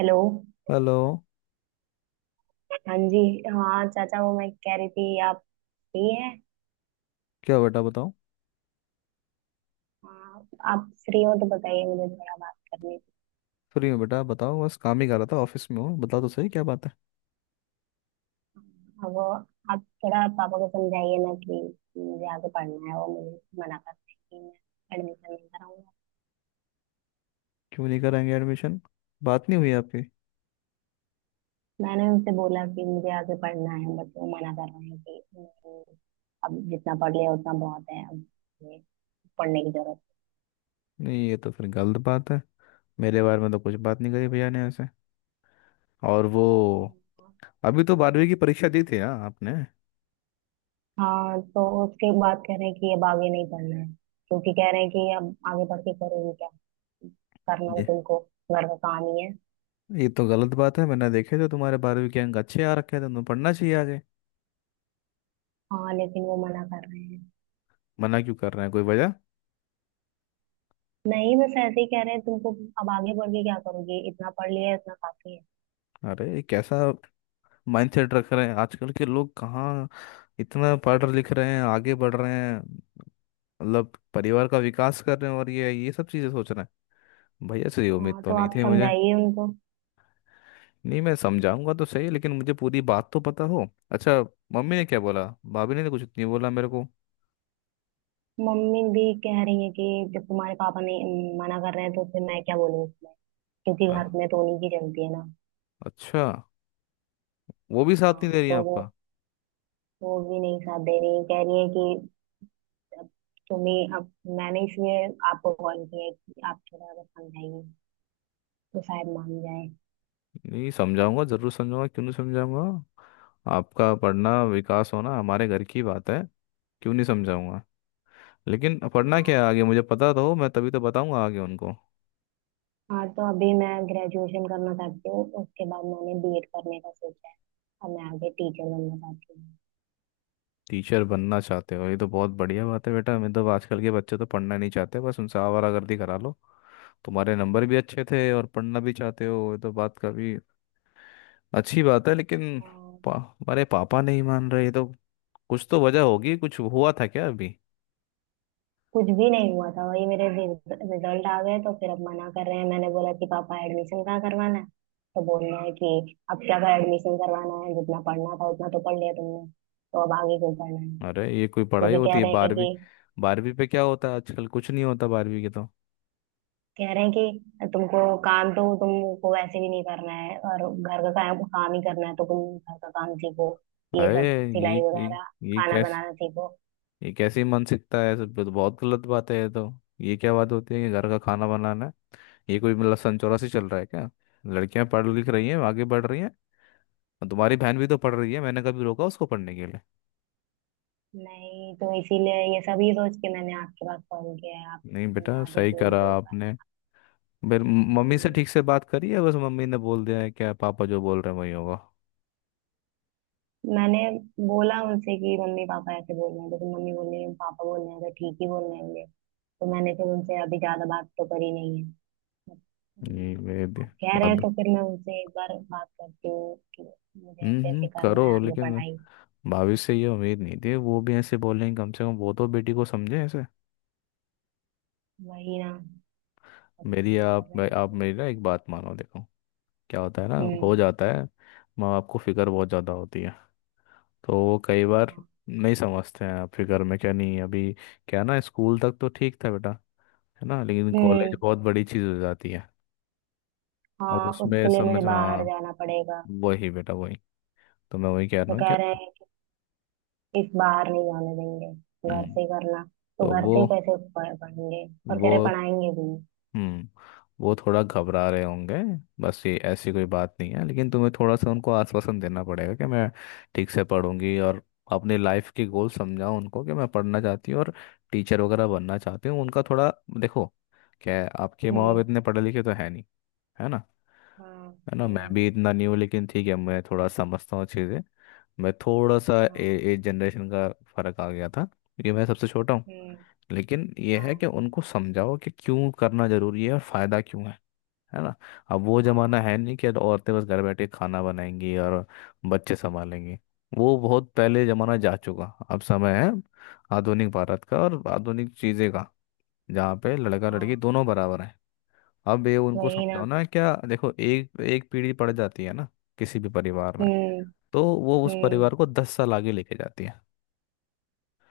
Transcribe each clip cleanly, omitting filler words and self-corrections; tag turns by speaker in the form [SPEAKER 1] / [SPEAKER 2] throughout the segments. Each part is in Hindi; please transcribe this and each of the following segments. [SPEAKER 1] हेलो।
[SPEAKER 2] हेलो।
[SPEAKER 1] हाँ जी। हाँ चाचा, वो मैं कह रही थी आप फ्री हैं?
[SPEAKER 2] क्या हुआ बेटा, बताओ।
[SPEAKER 1] हाँ, आप फ्री हो तो बताइए, मुझे थोड़ा बात करनी थी।
[SPEAKER 2] फ्री हूँ बेटा, बताओ, बस काम ही कर रहा था, ऑफिस में हूँ। बताओ तो सही, क्या बात है?
[SPEAKER 1] हाँ, वो आप थोड़ा पापा को समझाइए ना कि मुझे आगे पढ़ना है। वो मुझे मना करते हैं कि मैं एडमिशन नहीं कराऊंगा।
[SPEAKER 2] क्यों नहीं कराएंगे एडमिशन? बात नहीं हुई आपकी?
[SPEAKER 1] मैंने उनसे बोला कि मुझे आगे पढ़ना है बट वो मना कर रहे हैं कि नहीं, अब जितना पढ़ लिया उतना बहुत है। अब ये पढ़ने की जरूरत
[SPEAKER 2] नहीं, ये तो फिर गलत बात है। मेरे बारे में तो कुछ बात नहीं करी भैया ने ऐसे, और वो,
[SPEAKER 1] नहीं।
[SPEAKER 2] अभी तो बारहवीं की परीक्षा दी थी ना आपने?
[SPEAKER 1] हाँ, तो उसके बाद कह रहे हैं कि अब आगे नहीं पढ़ना है। क्योंकि कह रहे हैं कि अब आगे पढ़ के करोगे क्या, करना तो
[SPEAKER 2] ये
[SPEAKER 1] तुमको घर का काम ही है।
[SPEAKER 2] ये तो गलत बात है। मैंने देखे थे तुम्हारे 12वीं के अंक, अच्छे आ रखे थे, तुम्हें पढ़ना चाहिए आगे।
[SPEAKER 1] हाँ, लेकिन वो मना कर रहे हैं।
[SPEAKER 2] मना क्यों कर रहे हैं, कोई वजह?
[SPEAKER 1] नहीं, बस ऐसे ही कह रहे हैं, तुमको अब आगे पढ़ के क्या करोगे, इतना पढ़ लिया है, इतना काफी है।
[SPEAKER 2] अरे ये कैसा माइंडसेट रख रहे हैं, आजकल के लोग कहाँ इतना पढ़ लिख रहे हैं, आगे बढ़ रहे हैं, मतलब परिवार का विकास कर रहे हैं, और ये सब चीज़ें सोच रहे हैं। भैया से ये उम्मीद
[SPEAKER 1] हाँ,
[SPEAKER 2] तो
[SPEAKER 1] तो
[SPEAKER 2] नहीं
[SPEAKER 1] आप
[SPEAKER 2] थी मुझे।
[SPEAKER 1] समझाइए उनको।
[SPEAKER 2] नहीं, मैं समझाऊंगा तो सही, लेकिन मुझे पूरी बात तो पता हो। अच्छा, मम्मी ने क्या बोला? भाभी ने तो कुछ नहीं बोला मेरे को।
[SPEAKER 1] मम्मी भी कह रही है कि जब तुम्हारे पापा ने मना कर रहे हैं तो फिर मैं क्या बोलूँ उसमें, क्योंकि
[SPEAKER 2] अ-
[SPEAKER 1] घर में तो उन्हीं की चलती है ना।
[SPEAKER 2] अच्छा, वो भी साथ नहीं दे
[SPEAKER 1] हाँ,
[SPEAKER 2] रही है
[SPEAKER 1] तो वो
[SPEAKER 2] आपका?
[SPEAKER 1] वो भी नहीं साथ दे रही है, कह रही है कि। तो मैं अब, मैंने इसलिए आपको कॉल किया है कि आप थोड़ा अगर समझाइए तो शायद मान जाए।
[SPEAKER 2] नहीं, समझाऊंगा, जरूर समझाऊंगा, क्यों नहीं समझाऊंगा। आपका पढ़ना, विकास होना हमारे घर की बात है, क्यों नहीं समझाऊंगा। लेकिन पढ़ना क्या है
[SPEAKER 1] हाँ।
[SPEAKER 2] आगे, मुझे पता तो हो, मैं तभी तो बताऊंगा आगे उनको।
[SPEAKER 1] हाँ, तो अभी मैं ग्रेजुएशन करना चाहती हूँ, उसके बाद मैंने बीएड करने का सोचा है। और मैं आगे टीचर बनना चाहती हूँ।
[SPEAKER 2] टीचर बनना चाहते हो? ये तो बहुत बढ़िया बात है बेटा। मतलब आजकल के बच्चे तो पढ़ना नहीं चाहते, बस उनसे आवारागर्दी करा लो। तुम्हारे नंबर भी अच्छे थे और पढ़ना भी चाहते हो, ये तो बात काफी अच्छी बात है, लेकिन
[SPEAKER 1] हाँ,
[SPEAKER 2] पा, हमारे पापा नहीं मान रहे, ये तो कुछ तो वजह होगी, कुछ हुआ था क्या अभी?
[SPEAKER 1] कुछ भी नहीं हुआ था, वही मेरे रिजल्ट आ गए तो फिर अब मना कर रहे हैं। मैंने बोला कि पापा एडमिशन कहाँ करवाना है। तो बोल रहे हैं कि अब क्या कर एडमिशन करवाना है, जितना पढ़ना था उतना तो पढ़ लिया तुमने, तो अब आगे क्यों पढ़ना है।
[SPEAKER 2] अरे ये कोई पढ़ाई
[SPEAKER 1] क्योंकि कह
[SPEAKER 2] होती है,
[SPEAKER 1] रहे हैं
[SPEAKER 2] 12वीं?
[SPEAKER 1] कि
[SPEAKER 2] 12वीं पे क्या होता है आजकल? कुछ नहीं होता 12वीं के तो।
[SPEAKER 1] कह रहे हैं कि तुमको काम तो तुमको वैसे भी नहीं करना है, और घर का काम काम ही करना है तो तुम घर का काम सीखो, ये
[SPEAKER 2] अरे
[SPEAKER 1] सब सिलाई वगैरह,
[SPEAKER 2] ये
[SPEAKER 1] खाना
[SPEAKER 2] कैसे
[SPEAKER 1] बनाना सीखो।
[SPEAKER 2] ये कैसे मन सीखता है सब, तो बहुत गलत बात है ये तो। ये क्या बात होती है कि घर का खाना बनाना है? ये कोई मतलब सन 84 चल रहा है क्या? लड़कियां पढ़ लिख रही हैं, आगे बढ़ रही हैं, और तुम्हारी बहन भी तो पढ़ रही है, मैंने कभी रोका उसको पढ़ने के लिए?
[SPEAKER 1] नहीं, तो इसीलिए ये सब ही सोच के मैंने आपके पास कॉल किया है, आप
[SPEAKER 2] नहीं बेटा,
[SPEAKER 1] समझा
[SPEAKER 2] सही
[SPEAKER 1] दीजिए
[SPEAKER 2] करा
[SPEAKER 1] उनको एक बार।
[SPEAKER 2] आपने। फिर मम्मी से
[SPEAKER 1] बोलिए।
[SPEAKER 2] ठीक से बात करी है? बस मम्मी ने बोल दिया है क्या, पापा जो बोल रहे हैं वही होगा?
[SPEAKER 1] मैंने बोला उनसे कि मम्मी पापा ऐसे बोल रहे हैं, तो फिर मम्मी बोल रही है पापा बोल रहे हैं तो ठीक ही बोल रहे होंगे। तो मैंने फिर उनसे अभी ज्यादा बात तो करी नहीं है।
[SPEAKER 2] ये
[SPEAKER 1] हम्म।
[SPEAKER 2] वे भी
[SPEAKER 1] आप कह रहे हैं
[SPEAKER 2] अब।
[SPEAKER 1] तो फिर मैं उनसे एक बार बात करती हूँ कि मुझे
[SPEAKER 2] हम्म,
[SPEAKER 1] ऐसे ऐसे करना है
[SPEAKER 2] करो,
[SPEAKER 1] आगे
[SPEAKER 2] लेकिन
[SPEAKER 1] पढ़ाई।
[SPEAKER 2] भाभी से ये उम्मीद नहीं थी, वो भी ऐसे बोलेंगे, कम से कम वो तो बेटी को समझे ऐसे।
[SPEAKER 1] वही ना, सब
[SPEAKER 2] मेरी,
[SPEAKER 1] मना ही कर
[SPEAKER 2] आप
[SPEAKER 1] रहे हैं
[SPEAKER 2] आप
[SPEAKER 1] मुझे।
[SPEAKER 2] मेरी ना एक बात मानो, देखो क्या होता है ना, हो
[SPEAKER 1] हम्म।
[SPEAKER 2] जाता है। माँ बाप को फिक्र बहुत ज़्यादा होती है, तो वो कई बार
[SPEAKER 1] हाँ।
[SPEAKER 2] नहीं समझते हैं। आपके घर में क्या नहीं है। अभी क्या है ना, स्कूल तक तो ठीक था बेटा, है ना, लेकिन कॉलेज
[SPEAKER 1] हम्म।
[SPEAKER 2] बहुत बड़ी चीज़ हो जाती है। अब
[SPEAKER 1] हाँ,
[SPEAKER 2] उसमें
[SPEAKER 1] उसके लिए मुझे
[SPEAKER 2] समझ,
[SPEAKER 1] बाहर
[SPEAKER 2] हाँ,
[SPEAKER 1] जाना पड़ेगा।
[SPEAKER 2] वही बेटा वही, तो मैं वही कह
[SPEAKER 1] तो
[SPEAKER 2] रहा हूँ
[SPEAKER 1] कह
[SPEAKER 2] क्या।
[SPEAKER 1] रहे हैं कि इस बाहर नहीं जाने देंगे, घर
[SPEAKER 2] हम्म।
[SPEAKER 1] से ही करना। तो
[SPEAKER 2] तो
[SPEAKER 1] घर से ही कैसे पढ़ेंगे, और कह
[SPEAKER 2] वो
[SPEAKER 1] रहे पढ़ाएंगे भी।
[SPEAKER 2] हम्म वो थोड़ा घबरा रहे होंगे, बस ये ऐसी कोई बात नहीं है, लेकिन तुम्हें थोड़ा सा उनको आश्वासन देना पड़ेगा कि मैं ठीक से पढ़ूंगी और अपने लाइफ के गोल समझाओ उनको कि मैं पढ़ना चाहती हूँ और टीचर वगैरह बनना चाहती हूँ। उनका थोड़ा देखो क्या है, आपके माँ
[SPEAKER 1] हम्म।
[SPEAKER 2] बाप इतने पढ़े लिखे तो है नहीं, है ना?
[SPEAKER 1] हाँ।
[SPEAKER 2] है ना, मैं
[SPEAKER 1] हम्म।
[SPEAKER 2] भी इतना नहीं हूँ, लेकिन ठीक है, मैं थोड़ा समझता हूँ चीज़ें। मैं थोड़ा सा
[SPEAKER 1] हाँ।
[SPEAKER 2] एज जनरेशन का फर्क आ गया था, क्योंकि मैं सबसे छोटा हूँ।
[SPEAKER 1] हम्म।
[SPEAKER 2] लेकिन ये है कि
[SPEAKER 1] हाँ।
[SPEAKER 2] उनको समझाओ कि क्यों करना जरूरी है और फायदा क्यों है ना। अब वो जमाना है
[SPEAKER 1] हाँ।
[SPEAKER 2] नहीं कि अब औरतें बस घर बैठे खाना बनाएंगी और बच्चे संभालेंगी, वो बहुत पहले जमाना जा चुका। अब समय है आधुनिक भारत का और आधुनिक चीजें का, जहाँ पे लड़का लड़की
[SPEAKER 1] हाँ,
[SPEAKER 2] दोनों बराबर हैं। अब ये उनको
[SPEAKER 1] वही
[SPEAKER 2] समझाओ
[SPEAKER 1] ना।
[SPEAKER 2] ना, क्या, देखो एक एक पीढ़ी पड़ जाती है ना किसी भी परिवार में,
[SPEAKER 1] हम्म।
[SPEAKER 2] तो वो उस
[SPEAKER 1] हम्म।
[SPEAKER 2] परिवार को 10 साल आगे लेके जाती है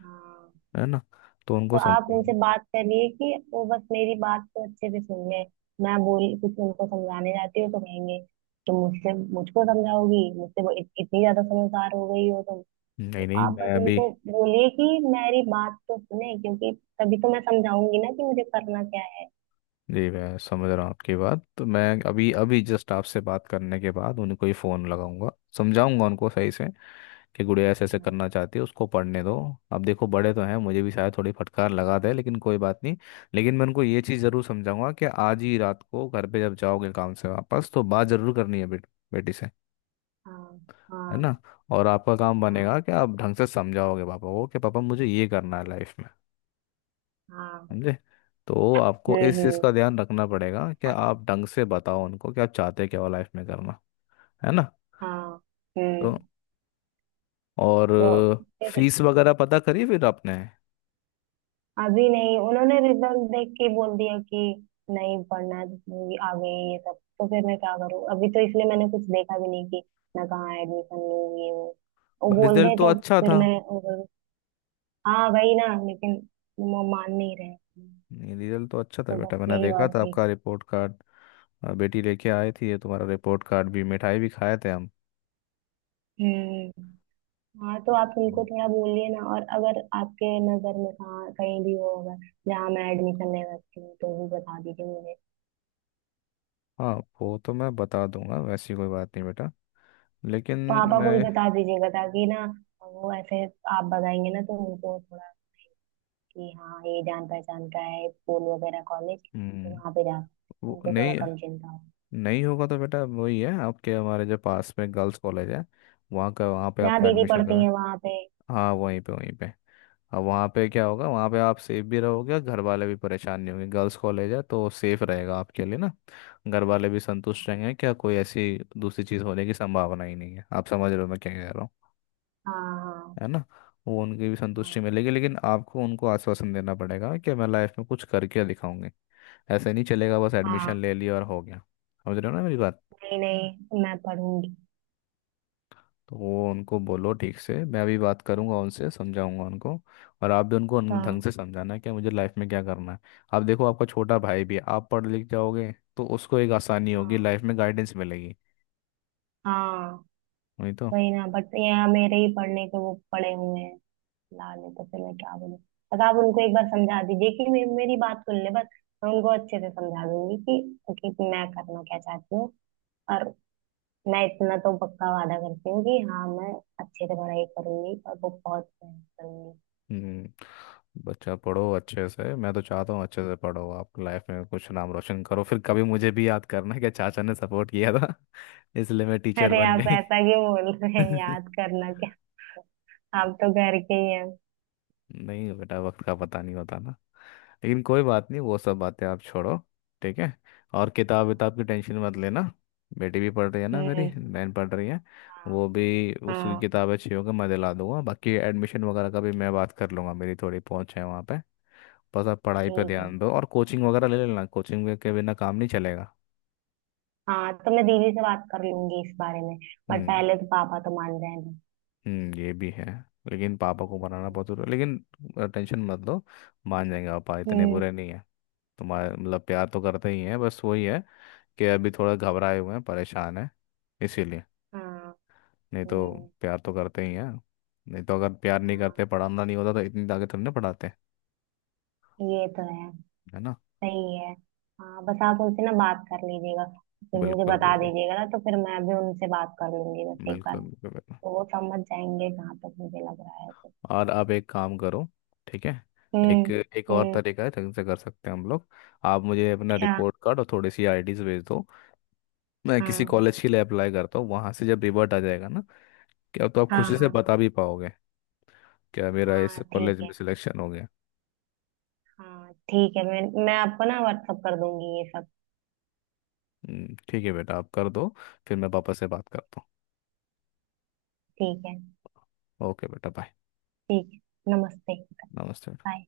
[SPEAKER 1] हाँ,
[SPEAKER 2] है ना, तो
[SPEAKER 1] तो
[SPEAKER 2] उनको
[SPEAKER 1] आप
[SPEAKER 2] समझाओ।
[SPEAKER 1] उनसे बात करिए कि वो बस मेरी बात को अच्छे से सुन ले। मैं बोल कुछ उनको समझाने जाती हूँ तो कहेंगे, तुम मुझसे मुझको समझाओगी, मुझसे वो इतनी ज्यादा समझदार हो गई हो तुम?
[SPEAKER 2] नहीं
[SPEAKER 1] तो
[SPEAKER 2] नहीं,
[SPEAKER 1] आप
[SPEAKER 2] मैं
[SPEAKER 1] बस
[SPEAKER 2] अभी,
[SPEAKER 1] उनको बोलिए कि मेरी बात तो सुने, क्योंकि तभी तो मैं समझाऊंगी ना कि मुझे करना क्या है।
[SPEAKER 2] जी मैं समझ रहा हूँ आपकी बात, तो मैं अभी अभी जस्ट आपसे बात करने के बाद उनको ही फ़ोन लगाऊंगा, समझाऊंगा उनको सही से कि गुड़िया ऐसे ऐसे
[SPEAKER 1] हाँ।
[SPEAKER 2] करना चाहती है, उसको पढ़ने दो। अब देखो बड़े तो हैं, मुझे भी शायद थोड़ी फटकार लगा दे, लेकिन कोई बात नहीं, लेकिन मैं उनको ये चीज़ ज़रूर समझाऊंगा कि आज ही रात को घर पे जब जाओगे काम से वापस तो बात ज़रूर करनी है बेटी से,
[SPEAKER 1] हाँ।
[SPEAKER 2] है
[SPEAKER 1] हाँ।
[SPEAKER 2] ना। और आपका काम
[SPEAKER 1] हाँ।
[SPEAKER 2] बनेगा कि आप ढंग से समझाओगे पापा को कि पापा मुझे ये करना है लाइफ में,
[SPEAKER 1] हाँ।
[SPEAKER 2] समझे? तो आपको
[SPEAKER 1] हम्म।
[SPEAKER 2] इस चीज़
[SPEAKER 1] हम्म।
[SPEAKER 2] का ध्यान रखना पड़ेगा कि आप ढंग से बताओ उनको कि आप चाहते क्या हो लाइफ में करना, है ना।
[SPEAKER 1] हाँ।
[SPEAKER 2] तो,
[SPEAKER 1] हम्म।
[SPEAKER 2] और
[SPEAKER 1] तो फिर
[SPEAKER 2] फीस वगैरह पता करी फिर आपने?
[SPEAKER 1] अभी नहीं, उन्होंने रिजल्ट देख के बोल दिया कि नहीं पढ़ना है, ये आ गई ये सब, तो फिर मैं क्या करूँ अभी, तो इसलिए मैंने कुछ देखा भी नहीं कि मैं कहाँ एडमिशन लूँ ये वो। वो बोल
[SPEAKER 2] रिजल्ट
[SPEAKER 1] दे
[SPEAKER 2] तो
[SPEAKER 1] तो
[SPEAKER 2] अच्छा
[SPEAKER 1] फिर
[SPEAKER 2] था।
[SPEAKER 1] मैं करूँ। हाँ, वही ना, लेकिन वो मान नहीं रहे,
[SPEAKER 2] नहीं, रिजल्ट तो अच्छा था
[SPEAKER 1] तो
[SPEAKER 2] बेटा,
[SPEAKER 1] बस
[SPEAKER 2] मैंने
[SPEAKER 1] यही
[SPEAKER 2] देखा
[SPEAKER 1] बात
[SPEAKER 2] था
[SPEAKER 1] थी।
[SPEAKER 2] आपका रिपोर्ट कार्ड, बेटी लेके आई थी ये तुम्हारा रिपोर्ट कार्ड, भी मिठाई भी खाए थे हम।
[SPEAKER 1] हम्म। हाँ, तो आप उनको
[SPEAKER 2] हम्म।
[SPEAKER 1] थोड़ा बोलिए ना, और अगर आपके नजर में कहाँ कहीं भी वो होगा जहाँ मैं एडमिशन ले सकती हूँ तो भी बता दीजिए मुझे।
[SPEAKER 2] हाँ, वो तो मैं बता दूंगा, वैसी कोई बात नहीं बेटा, लेकिन
[SPEAKER 1] पापा को भी
[SPEAKER 2] मैं,
[SPEAKER 1] बता दीजिएगा, ताकि ना वो ऐसे। आप बताएंगे ना तो उनको थोड़ा कि हाँ, ये जान पहचान का है स्कूल वगैरह कॉलेज तो
[SPEAKER 2] हम्म,
[SPEAKER 1] वहाँ पे जा सकते
[SPEAKER 2] वो
[SPEAKER 1] हैं। उनको थोड़ा
[SPEAKER 2] नहीं,
[SPEAKER 1] कम चिंता हो।
[SPEAKER 2] नहीं होगा तो बेटा वही है आपके हमारे जो पास में गर्ल्स कॉलेज है, वहाँ का, वहाँ पे
[SPEAKER 1] जहाँ
[SPEAKER 2] आपका
[SPEAKER 1] दीदी
[SPEAKER 2] एडमिशन
[SPEAKER 1] पढ़ती
[SPEAKER 2] करा।
[SPEAKER 1] है वहाँ पे।
[SPEAKER 2] हाँ, वहीं पे वहीं पे। अब वहाँ पे क्या होगा, वहाँ पे आप सेफ भी रहोगे और घर वाले भी परेशान नहीं होंगे, गर्ल्स कॉलेज है तो सेफ रहेगा आपके लिए ना। घर वाले भी संतुष्ट रहेंगे, क्या कोई ऐसी दूसरी चीज़ होने की संभावना ही नहीं है, आप समझ रहे हो मैं क्या कह रहा हूँ,
[SPEAKER 1] हाँ।
[SPEAKER 2] है ना। वो उनकी भी संतुष्टि
[SPEAKER 1] हाँ।
[SPEAKER 2] मिलेगी, लेकिन आपको उनको आश्वासन देना पड़ेगा कि मैं लाइफ में कुछ करके दिखाऊंगी, ऐसे नहीं चलेगा बस
[SPEAKER 1] हाँ।
[SPEAKER 2] एडमिशन
[SPEAKER 1] हाँ।
[SPEAKER 2] ले लिया और हो गया, समझ रहे हो ना मेरी बात?
[SPEAKER 1] नहीं नहीं, मैं पढ़ूंगी।
[SPEAKER 2] तो वो उनको बोलो ठीक से, मैं अभी बात करूंगा उनसे, समझाऊंगा उनको, और आप भी उनको ढंग
[SPEAKER 1] हाँ।
[SPEAKER 2] से समझाना है कि मुझे लाइफ में क्या करना है। आप देखो, आपका छोटा भाई भी है, आप पढ़ लिख जाओगे तो उसको एक आसानी होगी,
[SPEAKER 1] हाँ।
[SPEAKER 2] लाइफ में गाइडेंस मिलेगी,
[SPEAKER 1] हाँ,
[SPEAKER 2] वही तो।
[SPEAKER 1] वही ना, बट यहाँ मेरे ही पढ़ने के वो पड़े हुए हैं लाले, तो फिर मैं क्या बोलूँ। बस आप उनको एक बार समझा दीजिए कि मेरी बात सुन ले बस। मैं उनको अच्छे से समझा दूंगी कि मैं करना क्या चाहती हूँ। और मैं इतना तो पक्का वादा करती हूँ कि हाँ, मैं अच्छे से पढ़ाई करूंगी और वो बहुत मेहनत करूंगी।
[SPEAKER 2] हम्म। बच्चा पढ़ो अच्छे से, मैं तो चाहता हूँ अच्छे से पढ़ो आप, लाइफ में कुछ नाम रोशन करो, फिर कभी मुझे भी याद करना कि चाचा ने सपोर्ट किया था, इसलिए मैं टीचर
[SPEAKER 1] अरे,
[SPEAKER 2] बन
[SPEAKER 1] आप
[SPEAKER 2] गई।
[SPEAKER 1] ऐसा क्यों बोल रहे हैं? याद करना क्या, आप तो घर के ही हैं।
[SPEAKER 2] नहीं बेटा, वक्त का पता नहीं होता ना, लेकिन कोई बात नहीं, वो सब बातें आप छोड़ो। ठीक है, और किताब विताब की टेंशन मत लेना, बेटी भी पढ़ रही है ना, मेरी
[SPEAKER 1] हम्म।
[SPEAKER 2] बहन पढ़ रही है,
[SPEAKER 1] हाँ।
[SPEAKER 2] वो भी, उसकी
[SPEAKER 1] हाँ
[SPEAKER 2] किताबें अच्छी होगी मैं दिला दूंगा, बाकी एडमिशन वगैरह का भी मैं बात कर लूंगा, मेरी थोड़ी पहुंच है वहाँ पे। बस आप पढ़ाई पे
[SPEAKER 1] ठीक है।
[SPEAKER 2] ध्यान दो, और कोचिंग वगैरह ले लेना, कोचिंग के बिना काम नहीं चलेगा।
[SPEAKER 1] हाँ, तो मैं दीदी से बात कर लूंगी इस बारे में। बट
[SPEAKER 2] हम्म।
[SPEAKER 1] पहले तो पापा तो मान रहे हैं।
[SPEAKER 2] हम्म, ये भी है, लेकिन पापा को मनाना बहुत जरूरी है। लेकिन टेंशन मत लो, मान जाएंगे, पापा इतने
[SPEAKER 1] हम्म।
[SPEAKER 2] बुरे नहीं है तुम्हारे, मतलब प्यार तो करते ही हैं, बस वही है कि अभी थोड़ा घबराए हुए हैं, परेशान है, इसीलिए।
[SPEAKER 1] हाँ।
[SPEAKER 2] नहीं तो
[SPEAKER 1] हम्म।
[SPEAKER 2] प्यार तो करते ही हैं, नहीं तो अगर प्यार नहीं करते,
[SPEAKER 1] हाँ,
[SPEAKER 2] पढ़ाना नहीं होता तो इतनी आगे तुमने पढ़ाते,
[SPEAKER 1] ये तो है।
[SPEAKER 2] है ना।
[SPEAKER 1] सही है। हाँ, बस आप उनसे ना बात कर लीजिएगा। फिर मुझे
[SPEAKER 2] बिल्कुल
[SPEAKER 1] बता
[SPEAKER 2] बिल्कुल,
[SPEAKER 1] दीजिएगा ना, तो फिर मैं भी उनसे बात कर लूंगी बस एक बार।
[SPEAKER 2] बिल्कुल
[SPEAKER 1] तो
[SPEAKER 2] बिल्कुल बिल्कुल।
[SPEAKER 1] वो समझ जाएंगे जहां तक मुझे लग रहा है तो।
[SPEAKER 2] और आप एक काम करो, ठीक है,
[SPEAKER 1] हम्म।
[SPEAKER 2] एक एक और
[SPEAKER 1] हम्म।
[SPEAKER 2] तरीका है जिनसे कर सकते हैं हम लोग, आप मुझे अपना
[SPEAKER 1] क्या?
[SPEAKER 2] रिपोर्ट कार्ड और थोड़ी सी आईडीज भेज दो। मैं किसी
[SPEAKER 1] हाँ।
[SPEAKER 2] कॉलेज के लिए अप्लाई करता हूँ, वहाँ से जब रिवर्ट आ जाएगा ना, क्या तो आप
[SPEAKER 1] हाँ।
[SPEAKER 2] खुशी से
[SPEAKER 1] हाँ।
[SPEAKER 2] बता भी पाओगे क्या, मेरा इस
[SPEAKER 1] हाँ
[SPEAKER 2] कॉलेज
[SPEAKER 1] ठीक
[SPEAKER 2] में
[SPEAKER 1] है।
[SPEAKER 2] सिलेक्शन हो गया।
[SPEAKER 1] हाँ ठीक है, मैं आपको ना व्हाट्सअप कर दूंगी ये सब।
[SPEAKER 2] ठीक है बेटा, आप कर दो, फिर मैं पापा से बात करता
[SPEAKER 1] ठीक है।
[SPEAKER 2] हूँ। ओके बेटा, बाय।
[SPEAKER 1] ठीक है, नमस्ते।
[SPEAKER 2] नमस्ते।
[SPEAKER 1] बाय।